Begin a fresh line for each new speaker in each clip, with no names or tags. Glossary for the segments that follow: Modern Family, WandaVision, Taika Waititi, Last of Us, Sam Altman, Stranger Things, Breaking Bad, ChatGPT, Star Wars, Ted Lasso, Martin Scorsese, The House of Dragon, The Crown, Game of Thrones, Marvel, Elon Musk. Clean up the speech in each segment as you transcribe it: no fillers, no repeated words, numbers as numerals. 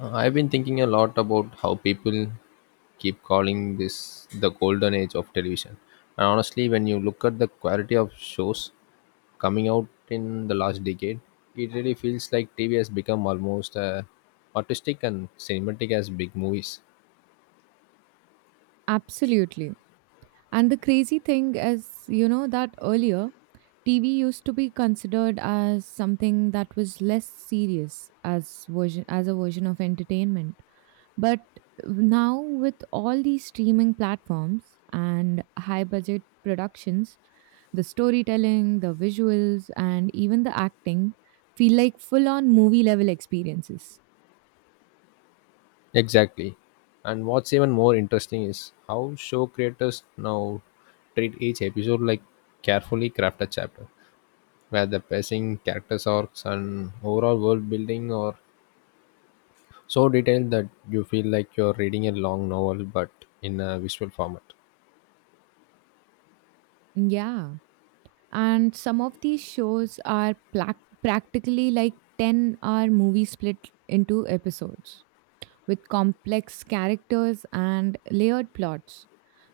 I've been thinking a lot about how people keep calling this the golden age of television. And honestly, when you look at the quality of shows coming out in the last decade, it really feels like TV has become almost artistic and cinematic as big movies.
Absolutely. And the crazy thing is, you know, that earlier TV used to be considered as something that was less serious as version as a version of entertainment. But now with all these streaming platforms and high budget productions, the storytelling, the visuals and even the acting feel like full on movie level experiences.
Exactly. And what's even more interesting is how show creators now treat each episode like carefully crafted chapter, where the pacing, characters arcs, and overall world building are so detailed that you feel like you're reading a long novel but in a visual format.
Yeah, and some of these shows are practically like 10-hour movie split into episodes with complex characters and layered plots,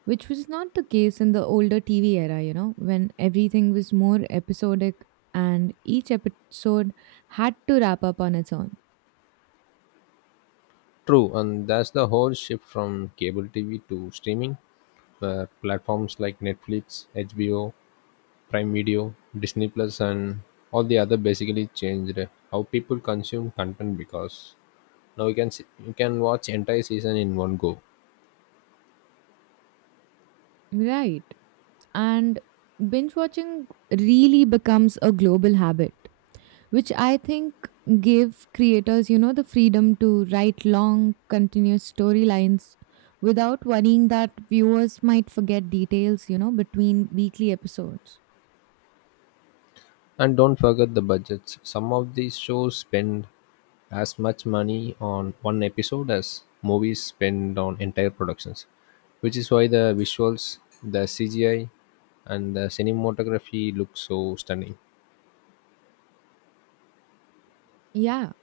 which was not the case in the older TV era, you know, when everything was more episodic and each episode had to wrap up on its own.
True, and that's the whole shift from cable TV to streaming, where platforms like Netflix, HBO, Prime Video, Disney Plus, and all the other basically changed how people consume content because now you can see, you can watch entire season in one go.
Right, and binge watching really becomes a global habit, which I think gave creators, you know, the freedom to write long, continuous storylines without worrying that viewers might forget details, you know, between weekly episodes.
And don't forget the budgets. Some of these shows spend as much money on one episode as movies spend on entire productions, which is why the visuals, the CGI, and the cinematography look so stunning.
Yeah,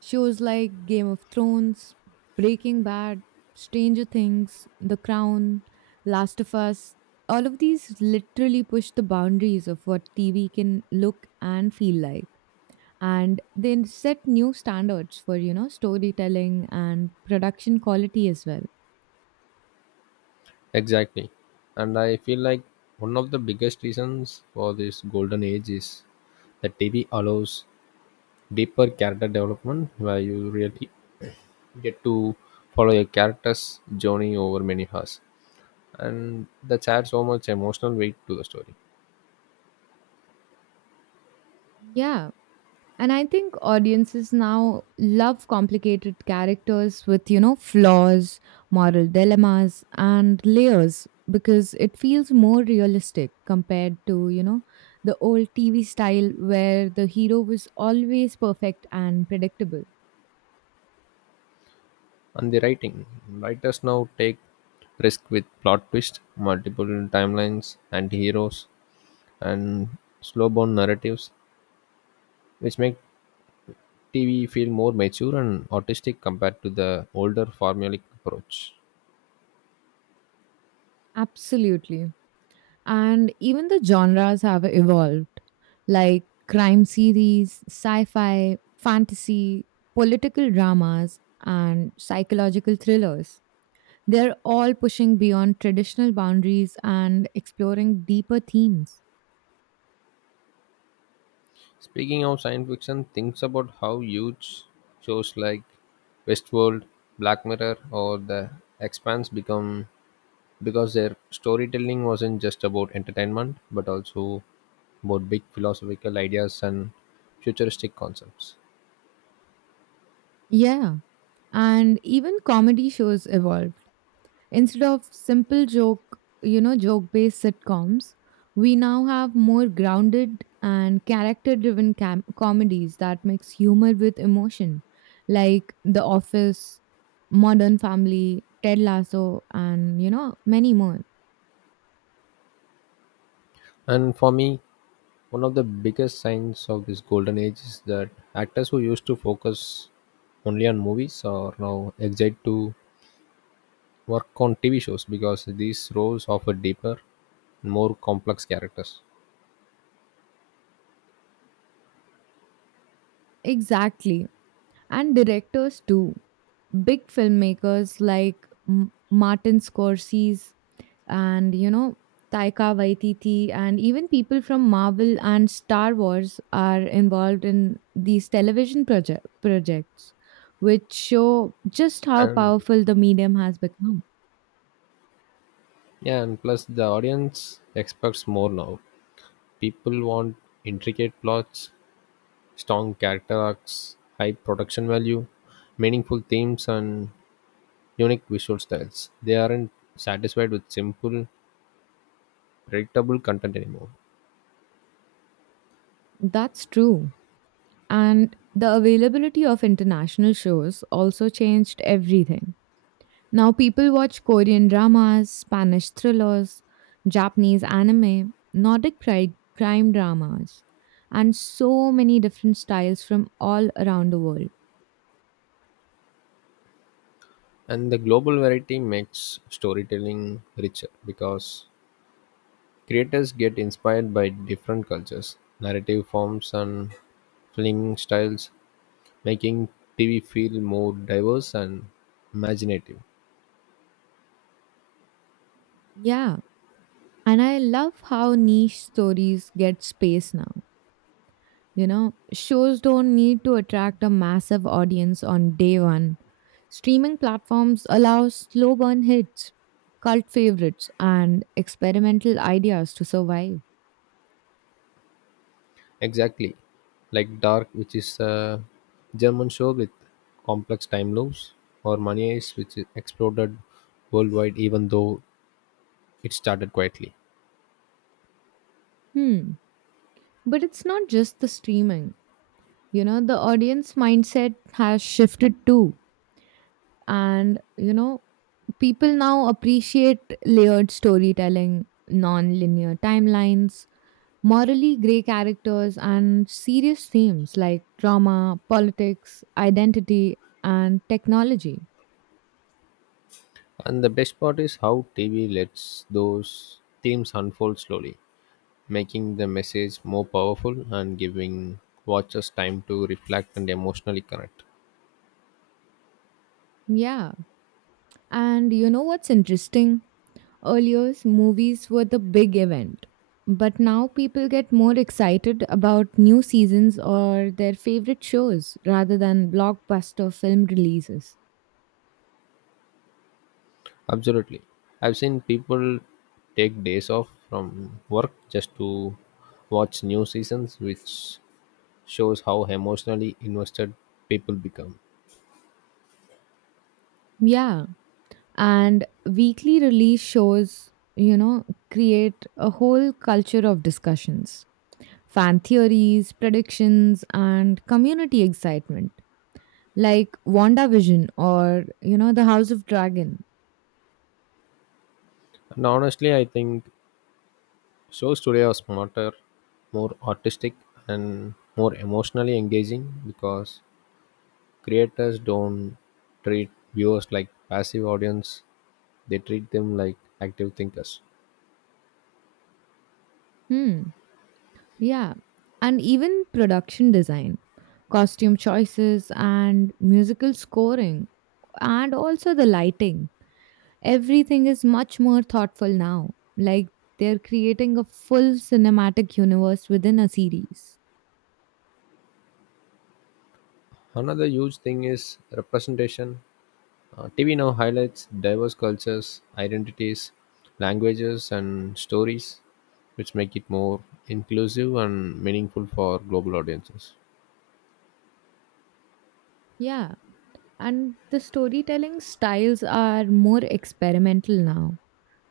shows like Game of Thrones, Breaking Bad, Stranger Things, The Crown, Last of Us, all of these literally push the boundaries of what TV can look and feel like. And they set new standards for, you know, storytelling and production quality as well.
Exactly. And I feel like one of the biggest reasons for this golden age is that TV allows deeper character development where you really get to follow your character's journey over many hours, and that adds so much emotional weight to the story.
Yeah, and I think audiences now love complicated characters with, you know, flaws, moral dilemmas and layers, because it feels more realistic compared to, you know, the old TV style where the hero was always perfect and predictable.
And writers now take risk with plot twists, multiple timelines, anti-heroes, and slow-burn narratives, which make TV feel more mature and artistic compared to the older formulaic approach.
Absolutely. And even the genres have evolved, like crime series, sci fi, fantasy, political dramas, and psychological thrillers. They're all pushing beyond traditional boundaries and exploring deeper themes.
Speaking of science fiction, think about how huge shows like Westworld, Black Mirror, or The Expanse become because their storytelling wasn't just about entertainment but also about big philosophical ideas and futuristic concepts.
Yeah, and even comedy shows evolved. Instead of simple joke based sitcoms, we now have more grounded and character driven comedies that mix humor with emotion, like The Office, Modern Family, Ted Lasso, and, you know, many more.
And for me, one of the biggest signs of this golden age is that actors who used to focus only on movies are now excited to work on TV shows because these roles offer deeper, more complex characters.
Exactly. And directors too. Big filmmakers like Martin Scorsese and, you know, Taika Waititi, and even people from Marvel and Star Wars are involved in these television projects, which show just how
And,
powerful the medium has become.
yeah, and plus the audience expects more now. People want intricate plots, strong character arcs, high production value, meaningful themes, and unique visual styles. They aren't satisfied with simple, predictable content anymore.
That's true. And the availability of international shows also changed everything. Now people watch Korean dramas, Spanish thrillers, Japanese anime, Nordic crime dramas, and so many different styles from all around the world.
And the global variety makes storytelling richer because creators get inspired by different cultures, narrative forms, and filming styles, making TV feel more diverse and imaginative.
Yeah, and I love how niche stories get space now. You know, shows don't need to attract a massive audience on day one. Streaming platforms allow slow burn hits, cult favorites, and experimental ideas to survive.
Exactly. Like Dark, which is a German show with complex time loops, or Money Heist, which is exploded worldwide even though it started quietly,
Hmm. But it's not just the streaming. You know, the audience mindset has shifted too. And, you know, people now appreciate layered storytelling, non linear timelines, morally gray characters, and serious themes like trauma, politics, identity, and technology.
and the best part is how TV lets those themes unfold slowly, making the message more powerful and giving watchers time to reflect and emotionally connect.
Yeah. And you know what's interesting? Earlier, movies were the big event, but now people get more excited about new seasons or their favorite shows rather than blockbuster film releases.
Absolutely. I've seen people take days off from work just to watch new seasons, which shows how emotionally invested people become.
Yeah, and weekly release shows, you know, create a whole culture of discussions, fan theories, predictions, and community excitement, like WandaVision or, you know, The House of Dragon.
And honestly, I think shows today are smarter, more artistic, and more emotionally engaging because creators don't treat viewers like passive audience, they treat them like active thinkers.
Hmm. Yeah, and even production design, costume choices, and musical scoring, and also the lighting. Everything is much more thoughtful now. Like, they're creating a full cinematic universe within a series.
Another huge thing is representation. TV now highlights diverse cultures, identities, languages, and stories, which make it more inclusive and meaningful for global audiences.
Yeah, and the storytelling styles are more experimental now.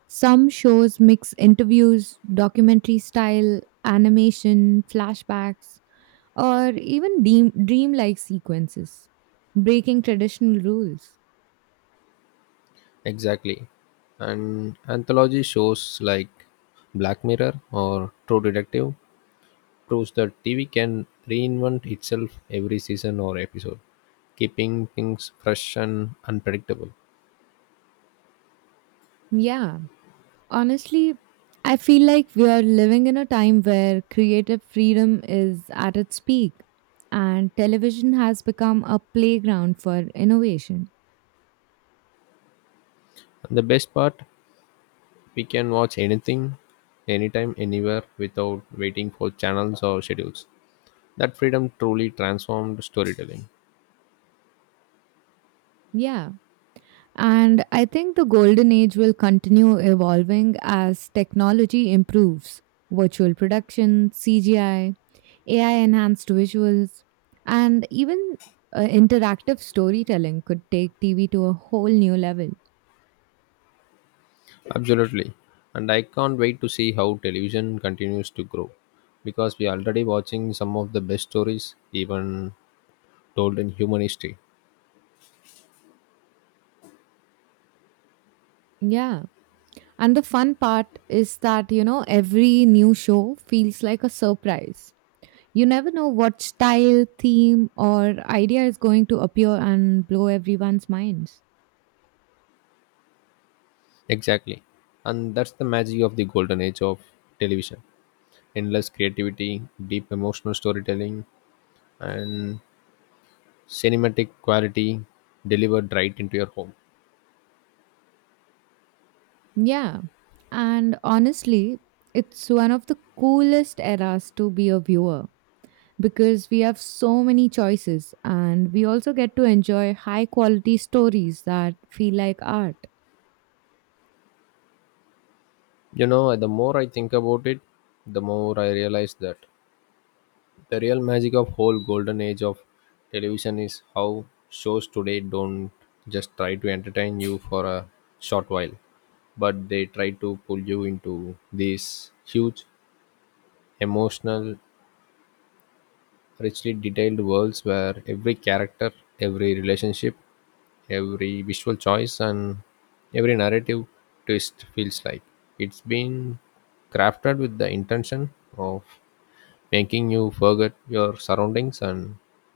Some shows mix interviews, documentary style, animation, flashbacks, or even dreamlike sequences, breaking traditional rules.
Exactly. And anthology shows like Black Mirror or True Detective proves that TV can reinvent itself every season or episode, keeping things fresh and unpredictable.
Yeah, honestly, I feel like we are living in a time where creative freedom is at its peak and television has become a playground for innovation.
And the best part, we can watch anything, anytime, anywhere without waiting for channels or schedules. That freedom truly transformed storytelling.
Yeah. And I think the golden age will continue evolving as technology improves. Virtual production, CGI, AI enhanced visuals, and even interactive storytelling could take TV to a whole new level.
Absolutely. And I can't wait to see how television continues to grow because we are already watching some of the best stories even told in human history.
Yeah. And the fun part is that, you know, every new show feels like a surprise. You never know what style, theme, or idea is going to appear and blow everyone's minds.
Exactly. And that's the magic of the golden age of television. Endless creativity, deep emotional storytelling, and cinematic quality delivered right into your home.
Yeah. And honestly, it's one of the coolest eras to be a viewer, because we have so many choices and we also get to enjoy high quality stories that feel like art.
You know, the more I think about it, the more I realize that the real magic of whole golden age of television is how shows today don't just try to entertain you for a short while, but they try to pull you into these huge, emotional, richly detailed worlds where every character, every relationship, every visual choice, and every narrative twist feels like it's been crafted with the intention of making you forget your surroundings and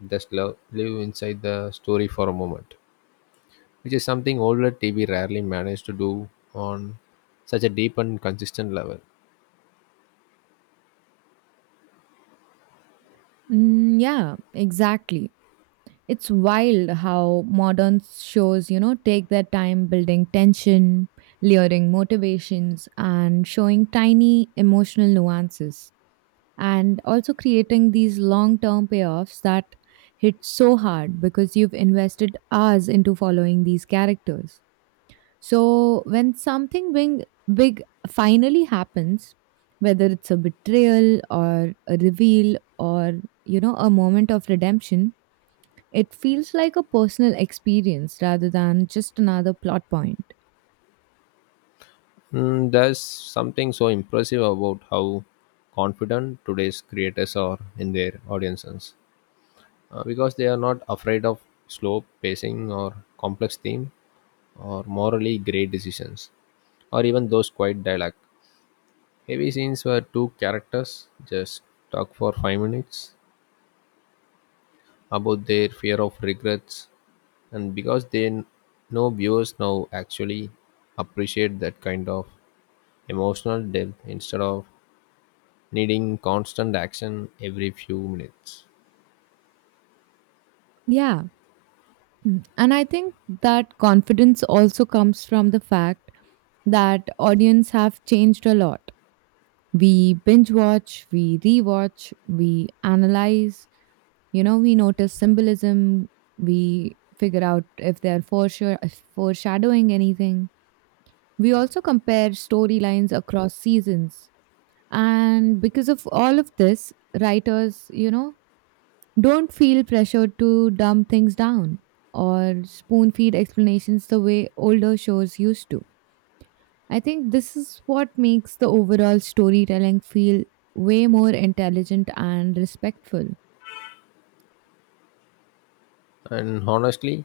just live inside the story for a moment, which is something older TV rarely managed to do on such a deep and consistent level.
Yeah, exactly. It's wild how modern shows, you know, take their time building tension, layering motivations, and showing tiny emotional nuances, and also creating these long term payoffs that hit so hard because you've invested hours into following these characters. So when something big finally happens, whether it's a betrayal or a reveal or, you know, a moment of redemption, it feels like a personal experience rather than just another plot point.
Mm, there's something so impressive about how confident today's creators are in their audiences because they are not afraid of slow pacing or complex theme or morally grey decisions or even those quiet dialogue heavy scenes where two characters just talk for 5 minutes about their fear of regrets, and because they know viewers now actually appreciate that kind of emotional depth instead of needing constant action every few minutes.
Yeah. Mm. And I think that confidence also comes from the fact that audience have changed a lot. We binge watch, we rewatch, we analyze, you know, we notice symbolism, we figure out if they're foreshadowing anything. We also compare storylines across seasons. And because of all of this, writers, you know, don't feel pressured to dumb things down or spoon feed explanations the way older shows used to. I think this is what makes the overall storytelling feel way more intelligent and respectful.
And honestly,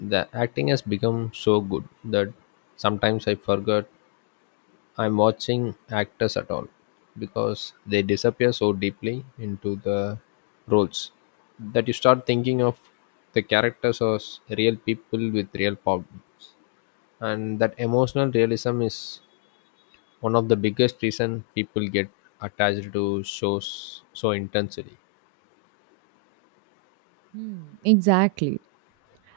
the acting has become so good that sometimes I forgot I'm watching actors at all because they disappear so deeply into the roles that you start thinking of the characters as real people with real problems. And that emotional realism is one of the biggest reason people get attached to shows so intensely.
Hmm. Exactly.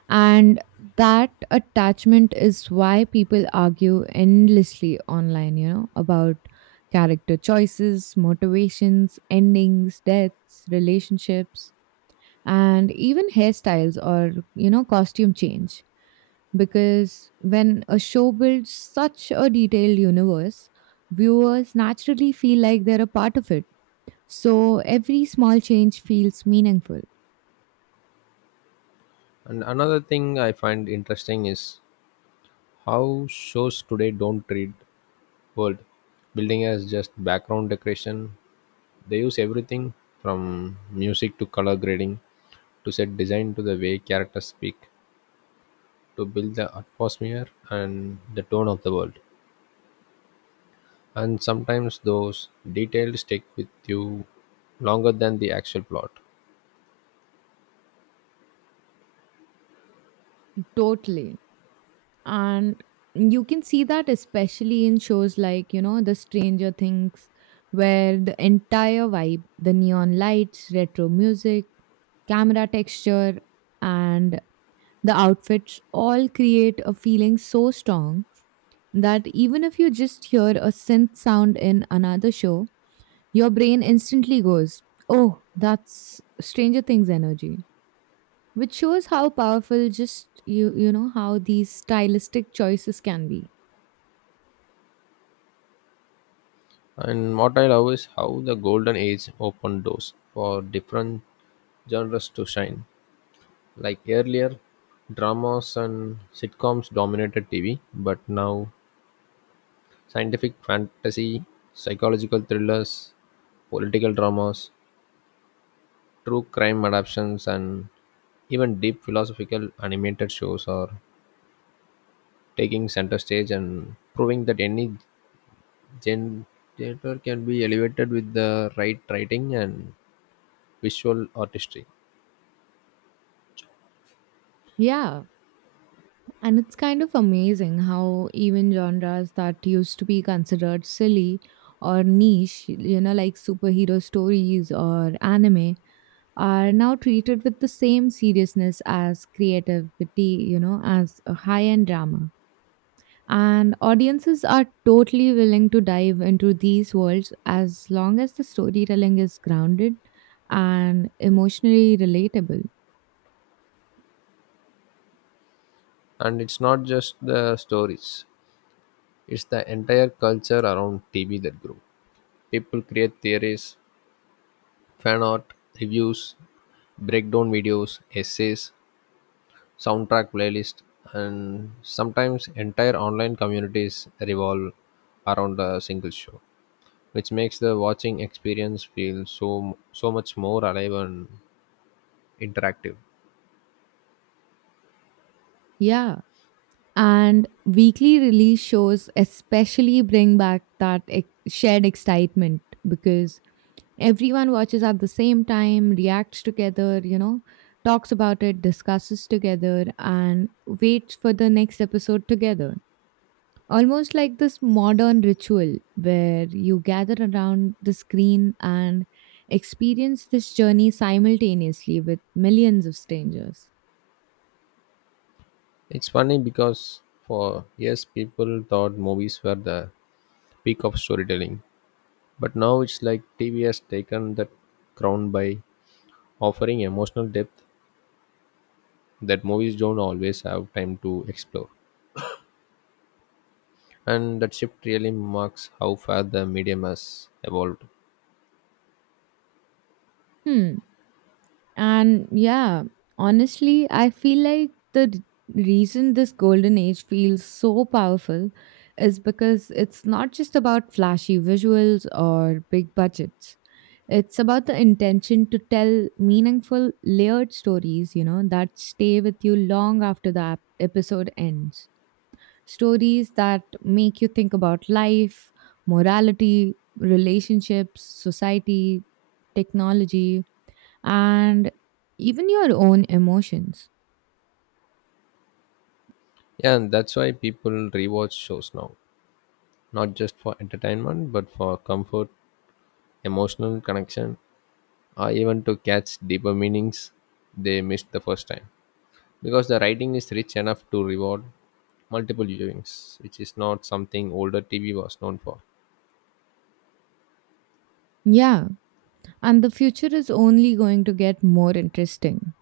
And that attachment is why people argue endlessly online, you know, about character choices, motivations, endings, deaths, relationships, and even hairstyles or, you know, costume change. Because when a show builds such a detailed universe, viewers naturally feel like they're a part of it. So every small change feels meaningful.
And another thing I find interesting is how shows today don't treat world building as just background decoration. They use everything from music to color grading to set design to the way characters speak to build the atmosphere and the tone of the world. And sometimes those details stick with you longer than the actual plot.
Totally. And you can see that especially in shows like, you know, the Stranger Things, where the entire vibe, the neon lights, retro music, camera texture, and the outfits all create a feeling so strong that even if you just hear a synth sound in another show, your brain instantly goes, oh, that's Stranger Things energy, which shows how powerful just you know how these stylistic choices can be.
And what I love is how the golden age opened doors for different genres to shine. Like earlier, dramas and sitcoms dominated TV, but now scientific fantasy, psychological thrillers, political dramas, true crime adaptations, and even deep philosophical animated shows are taking center stage and proving that any gen- genre can be elevated with the right writing and visual artistry.
Yeah, and it's kind of amazing how even genres that used to be considered silly or niche, you know, like superhero stories or anime, are now treated with the same seriousness as creativity, you know, as a high end drama. And audiences are totally willing to dive into these worlds as long as the storytelling is grounded and emotionally relatable.
And it's not just the stories, it's the entire culture around TV that grew. People create theories, fan art, reviews, breakdown videos, essays, soundtrack playlist and sometimes entire online communities revolve around a single show, which makes the watching experience feel so much more alive and interactive.
Yeah, and weekly release shows especially bring back that shared excitement, because everyone watches at the same time, reacts together, you know, talks about it, discusses together, and waits for the next episode together. Almost like this modern ritual where you gather around the screen and experience this journey simultaneously with millions of strangers.
It's funny because for years people thought movies were the peak of storytelling, but now it's like TV has taken that crown by offering emotional depth that movies don't always have time to explore, and that shift really marks how far the medium has evolved.
Hmm. And yeah, honestly, I feel like the reason this golden age feels so powerful is because it's not just about flashy visuals or big budgets. It's about the intention to tell meaningful, layered stories, you know, that stay with you long after the episode ends. Stories that make you think about life, morality, relationships, society, technology, and even your own emotions.
Yeah, and that's why people rewatch shows now, not just for entertainment but for comfort, emotional connection, or even to catch deeper meanings they missed the first time because the writing is rich enough to reward multiple viewings, which is not something older TV was known for.
Yeah, and the future is only going to get more interesting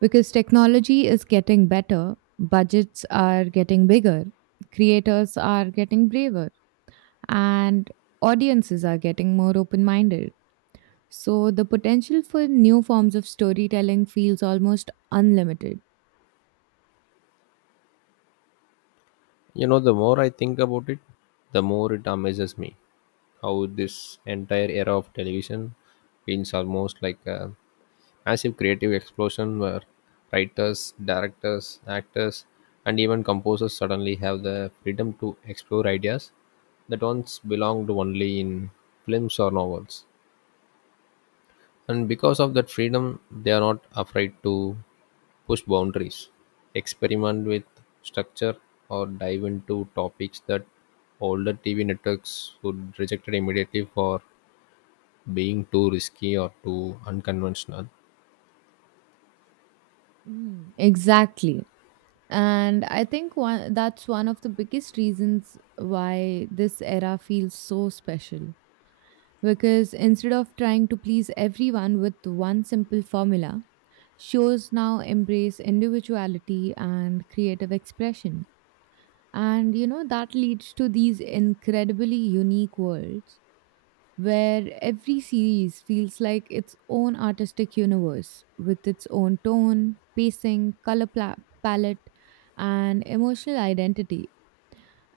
because technology is getting better, budgets are getting bigger, creators are getting braver and audiences are getting more open minded. So the potential for new forms of storytelling feels almost unlimited.
You know, the more I think about it, the more it amazes me how this entire era of television feels almost like a massive creative explosion where writers, directors, actors, and even composers suddenly have the freedom to explore ideas that once belonged only in films or novels. And because of that freedom, they are not afraid to push boundaries, experiment with structure, or dive into topics that older TV networks would reject immediately for being too risky or too unconventional.
Mm. Exactly. And I think that's one of the biggest reasons why this era feels so special. Because instead of trying to please everyone with one simple formula, shows now embrace individuality and creative expression. And you know, that leads to these incredibly unique worlds where every series feels like its own artistic universe, with its own tone, pacing, color palette, and emotional identity.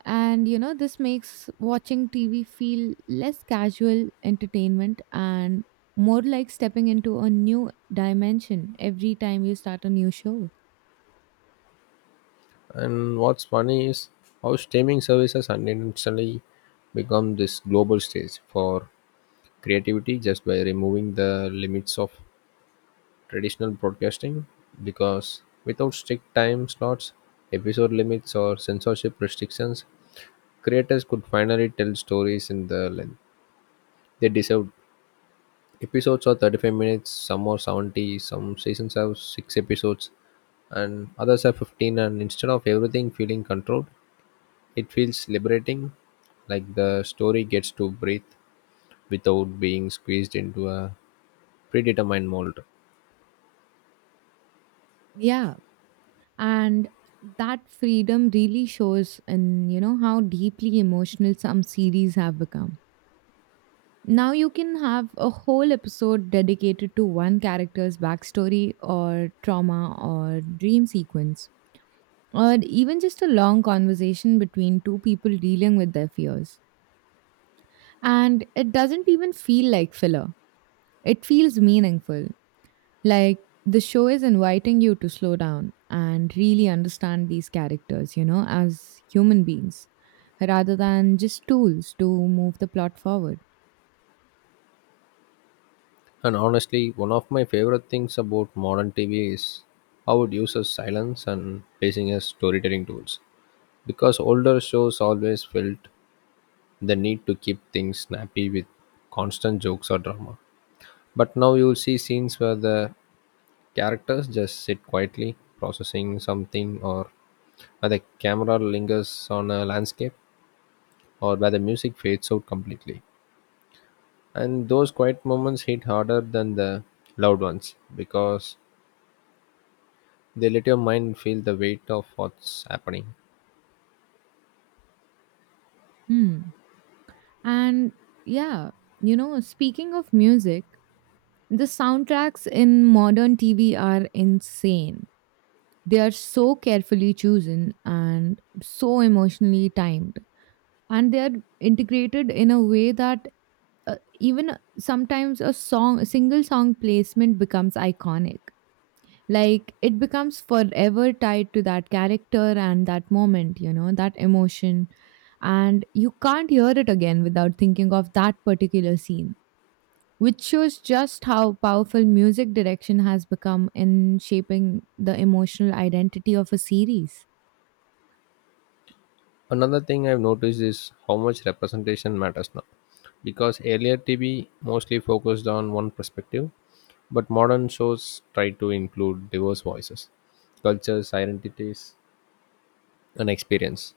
And you know, this makes watching TV feel less casual entertainment and more like stepping into a new dimension every time you start a new show.
And what's funny is how streaming services unintentionally become this global stage for creativity just by removing the limits of traditional broadcasting because without strict time slots, episode limits or censorship restrictions, creators could finally tell stories in the length they deserve. Episodes are 35 minutes, some are 70, some seasons have 6 episodes and others have 15, and instead of everything feeling controlled it feels liberating, like the story gets to breathe without being squeezed into a predetermined mold.
Yeah. And that freedom really shows in, you know, how deeply emotional some series have become. Now you can have a whole episode dedicated to one character's backstory or trauma or dream sequence, or even just a long conversation between two people dealing with their fears. And it doesn't even feel like filler, it feels meaningful. Like, the show is inviting you to slow down and really understand these characters, you know, as human beings, rather than just tools to move the plot forward.
And honestly, one of my favorite things about modern TV is how it uses silence and pacing as storytelling tools. Because older shows always felt the need to keep things snappy with constant jokes or drama. But now you'll see scenes where the characters just sit quietly, processing something, or where the camera lingers on a landscape or where the music fades out completely. And those quiet moments hit harder than the loud ones because they let your mind feel the weight of what's happening.
Hmm. And yeah, you know, speaking of music, the soundtracks in modern TV are insane. They are so carefully chosen and so emotionally timed. And they are integrated in a way that even sometimes a single song placement becomes iconic. Like, it becomes forever tied to that character and that moment, you know, that emotion. And you can't hear it again without thinking of that particular scene, which shows just how powerful music direction has become in shaping the emotional identity of a series.
Another thing I've noticed is how much representation matters now. Because earlier TV mostly focused on one perspective, but modern shows try to include diverse voices, cultures, identities, and experience.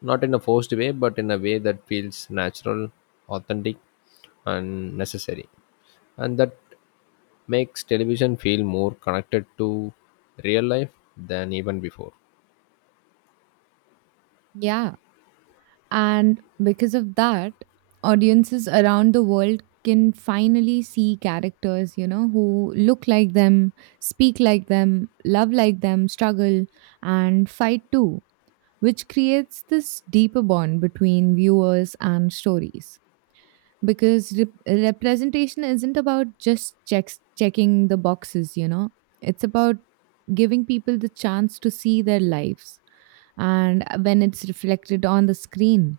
Not in a forced way, but in a way that feels natural, authentic, and necessary. And that makes television feel more connected to real life than even before.
Yeah, and because of that, audiences around the world can finally see characters, you know, who look like them, speak like them, love like them, struggle, and fight too, which creates this deeper bond between viewers and stories. Because representation isn't about just checking the boxes, you know, it's about giving people the chance to see their lives and when it's reflected on the screen,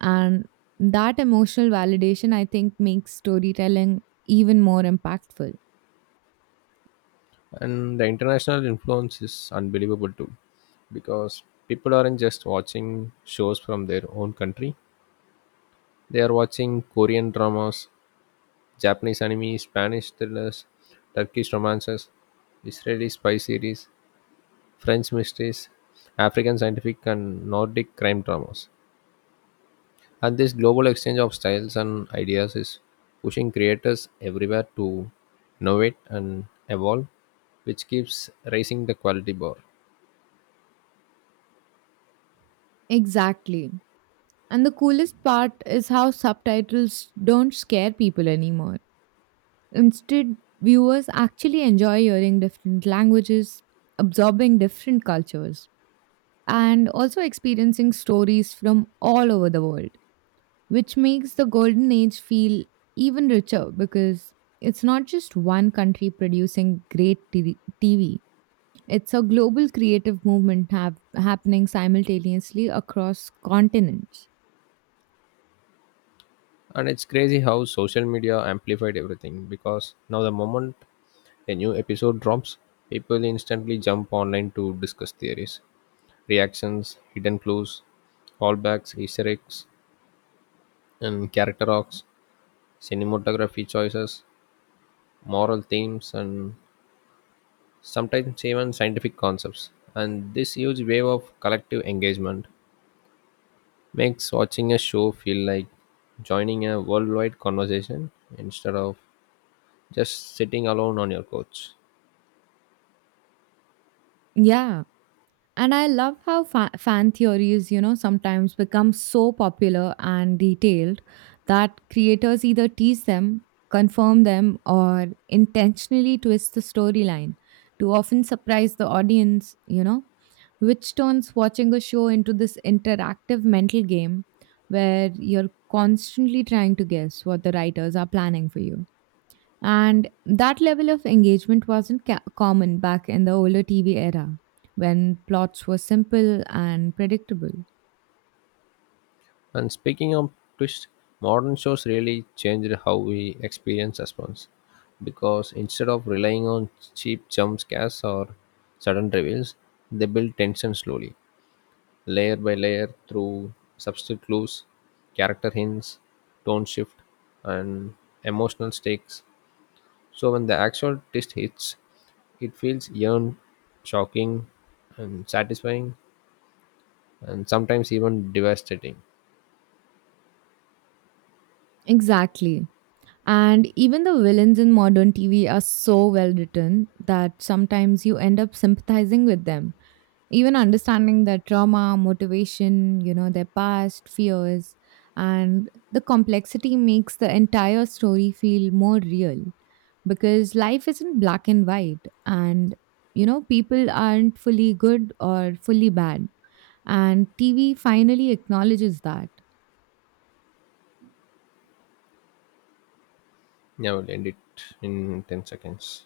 and that emotional validation, I think, makes storytelling even more impactful.
And the international influence is unbelievable too because people aren't just watching shows from their own country, they are watching Korean dramas, Japanese anime, Spanish thrillers, Turkish romances, Israeli spy series, French mysteries, African scientific and Nordic crime dramas. And this global exchange of styles and ideas is pushing creators everywhere to innovate and evolve, which keeps raising the quality bar.
Exactly. And the coolest part is how subtitles don't scare people anymore. Instead, viewers actually enjoy hearing different languages, absorbing different cultures, and also experiencing stories from all over the world, which makes the Golden Age feel even richer because it's not just one country producing great TV. It's a global creative movement happening simultaneously across continents.
And it's crazy how social media amplified everything because now the moment a new episode drops, people instantly jump online to discuss theories, reactions, hidden clues, callbacks, Easter eggs, and character arcs, cinematography choices, moral themes, and sometimes even scientific concepts. And this huge wave of collective engagement makes watching a show feel like joining a worldwide conversation instead of just sitting alone on your couch.
Yeah. And I love how fan theories, you know, sometimes become so popular and detailed that creators either tease them, confirm them, or intentionally twist the storyline to often surprise the audience, you know, which turns watching a show into this interactive mental game where you're constantly trying to guess what the writers are planning for you. And that level of engagement wasn't common back in the older TV era when plots were simple and predictable.
And speaking of twist, modern shows really changed how we experience suspense because instead of relying on cheap jump scares or sudden reveals, they build tension slowly layer by layer through substitute clues, character hints, tone shift, and emotional stakes. So when the actual twist hits, it feels yearned, shocking, and satisfying, and sometimes even devastating.
Exactly. And even the villains in modern TV are so well written that sometimes you end up sympathizing with them. Even understanding their trauma, motivation, you know, their past, fears, and the complexity makes the entire story feel more real, because life isn't black and white and, you know, people aren't fully good or fully bad, and TV finally acknowledges that.
Yeah, we'll end it in 10 seconds.